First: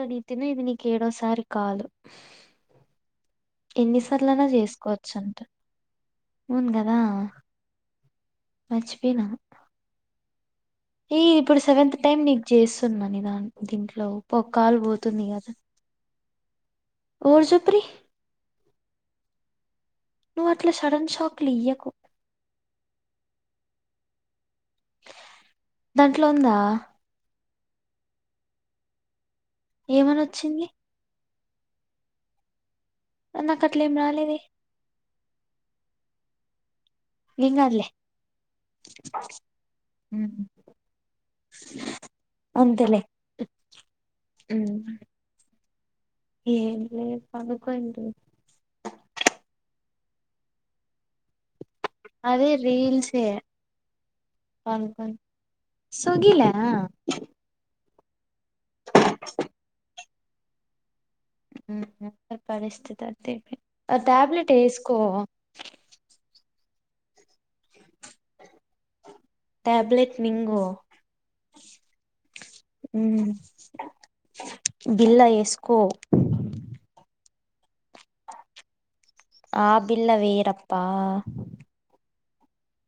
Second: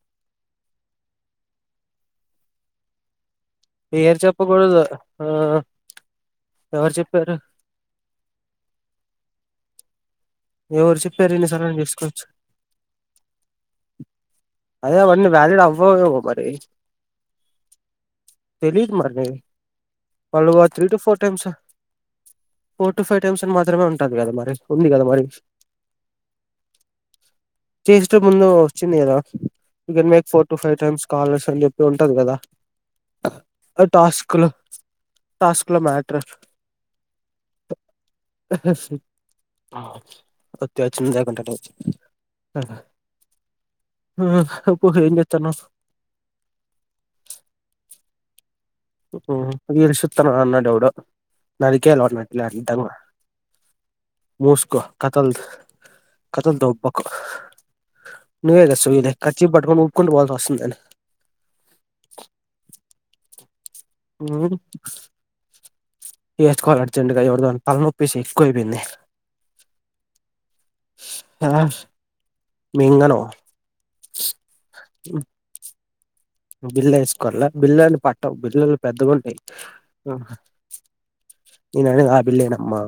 అడిీతే ఇది నీకు ఏడోసారి కాలు పేరు ఎన్నిసార్లున్న చెప్పకూడదు చేసుకోవచ్చు ఆ అంట అవున్ ఎవరు కదా చెప్పారు మర్చి పోయిన ఎవరు ఈ చెప్పారు ఇప్పుడు ఇన్నిసార్లు అని సెవెంత్ టైమ్ చేసుకోవచ్చు నీకు చేస్తున్నాని దా దీంట్లో ఒక కాల్ అదే పోతుంది అవన్నీ కదా వ్యాలిడ్ అవ్వవ్ మరి ఎవరు చెప్పురి తెలీదు మరి నువ్వు వాళ్ళు వ అట్లా త్రీటు సడన్ ఫోర్ టైమ్స్ షాక్లు ఇయ్యకు ఫోర్ టు ఫైవ్ టైమ్స్ అని మాత్రమే ఉంటది కదా మరి ఉంది కదా మరి దాంట్లో ఉంద చేస్తూ ముందు వచ్చింది కదా ఇకమె ఏమని ఫోర్ టు వచ్చింది ఫైవ్ టైమ్స్ కాల వెళ్ళిపో ఉంటది కదా అ నా కట్లేం టాస్క్ రాలేదె లో టాస్క్ లో మ్యాటర్ ఏం గాదులె వచ్చిన్ ఉమ్, [unintelligible] అంతేలే అబ్బో ఏం చేస్తున్నావ్ ఏం లె పవర్ పాయింటు రీల్ చూస్తూవన్నా డౌటు నాది కేేల నాట్లే అదే అంటామ రీల్సే మూస్కో పనుకోండి కథల్ సుగిలా కథల్ దొబ్బకు నువ్వే గా సొగిల్ కర్చీఫ్ బట్టుకొని ఊక్కుంటూ పోవల్సి వస్తుందని [unintelligible] ఆ ట్యాబ్లేెట్ ఏస్కో ఎస్ కోల్ల అర్జంట్ గా ఎవొరిదాన్ తలనొప్పిస్ ఎక్కువైపేంది టాబ్లెట్ మింగు ఊ బిళ్ళ ఏసుకో బిల్ల ఏసుకోల్లొ బిల్లలన్ని పట్టవ్ బిల్లలు పెద్దగుంటయ్ ఆ బిల్ల వేయరప్పా నేననేది ఆ బిల్లే నమ్మా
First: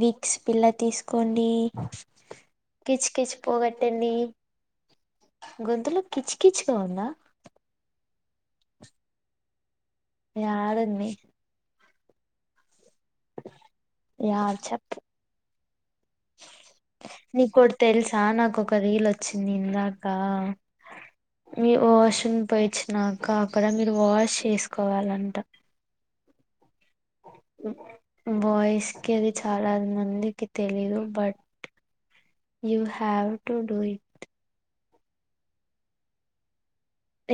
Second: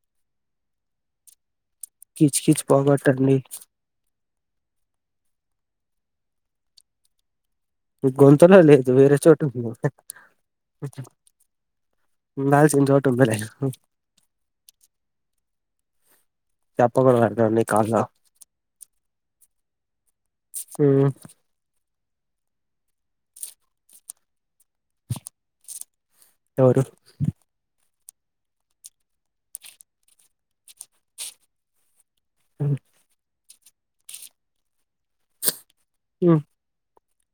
వీక్స్ పిల్ల తీసుకోండి కీచు కీచు కిచ్ కిచ్ పోగొట్టండి పోగట్టండి గొంతులో కిచ్ కిచ్ గా ఉందా గొంతలో లేదు వేరే చోటుంది యాడుంది ఉండాల్సిన చోట్ యా చెప్ తప్ నీకోటి తెలుసా నాకొ ఒక రీలొచ్చింది ఇందాక ఉమ్ మీ ఓ వాష్ రూమ్ పొయొచ్చినాంక అక్కడ మీరు వాష్ చేసుకోవాలంట ఎవరు బాయ్స్ కి అది చాలా మందికి తెలీదు but you have to do it ఉ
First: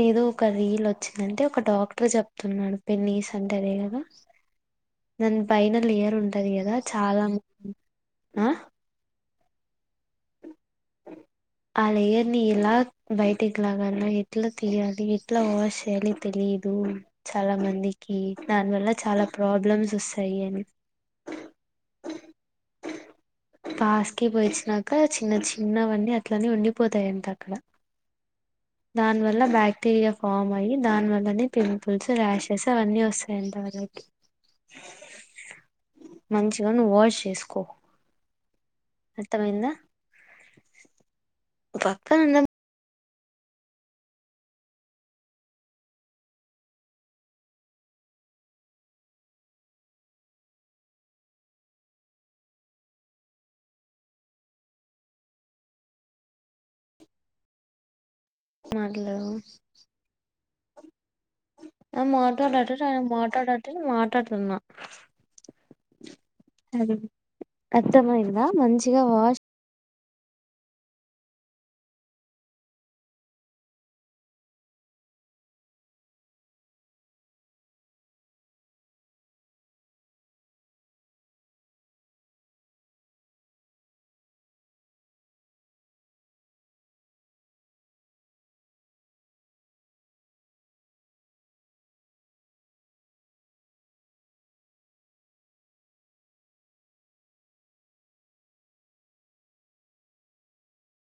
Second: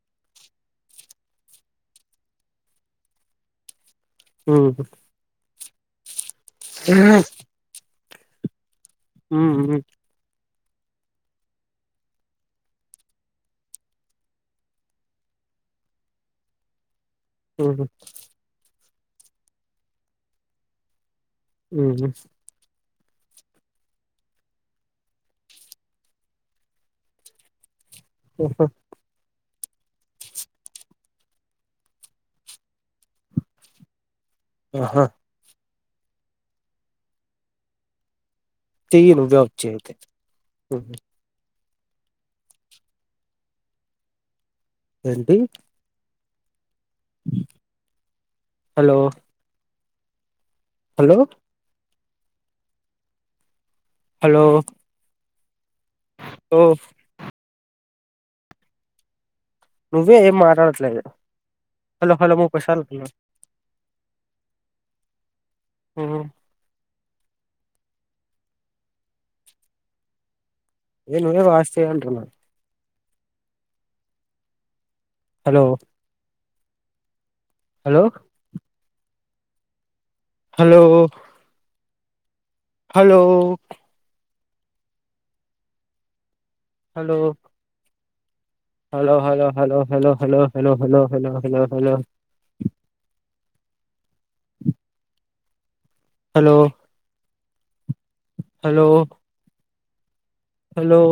ఏదో ఒక రీల్ వచ్చింది అంటే ఒక డాక్టర్ చెప్తున్నాడు పెన్నిస్ అంటే అదె గదా ఊహు ఫైన లేయర్ ఉంటది గదా చాలా ఆ ఉ ఆ లేయర్ని ఎలా బయటికి లాగాన్నా ఎట్లా తీయాలి ఎట్లా వాష్ చేయాలి తెలియ తెలీదు చాలా ఉమ్ మందికి దాని వల్ల చాలా ప్రాబ్లమ్స్ వస్తాయి అని ఊహు పాస్ కి పోయిచ్చినాక చిన్న చిన్నవన్నీ అట్లనే ఉండిపోతాయంట అక్కడ ఓహో దాని వల్ల బాక్టీరియా ఫామ్ అయ్యి దాని వల్లనే పింపుల్స్ ర్యొషెస్ అవన్నీ వస్తాయంట వాళ్లకి ఆహా మంచిగా నువ్వు వాష్ చేసుకో చెయ్యి నువ్వే వచ్చి అయితే నువ్ పక్కనున్యమ్ ఏంటి హలో హలో హలో ఓ మాట్లాడు నువ్వే ఏం మాట్లాడట్లేదు ఆ హలో హలో ముప్పై మాటాడట సార్లు అంటున్నావ్ మాట్డట మాటాడుతుంన్నా మ్మ్ అరే అర్థమైందా మంచిగా వాష్ అదే నువ్వే వాష్ చెయ్ అంటున్నా hello hello hello hello hello hello hello hello hello hello hello hello hello hello hello hello hello hello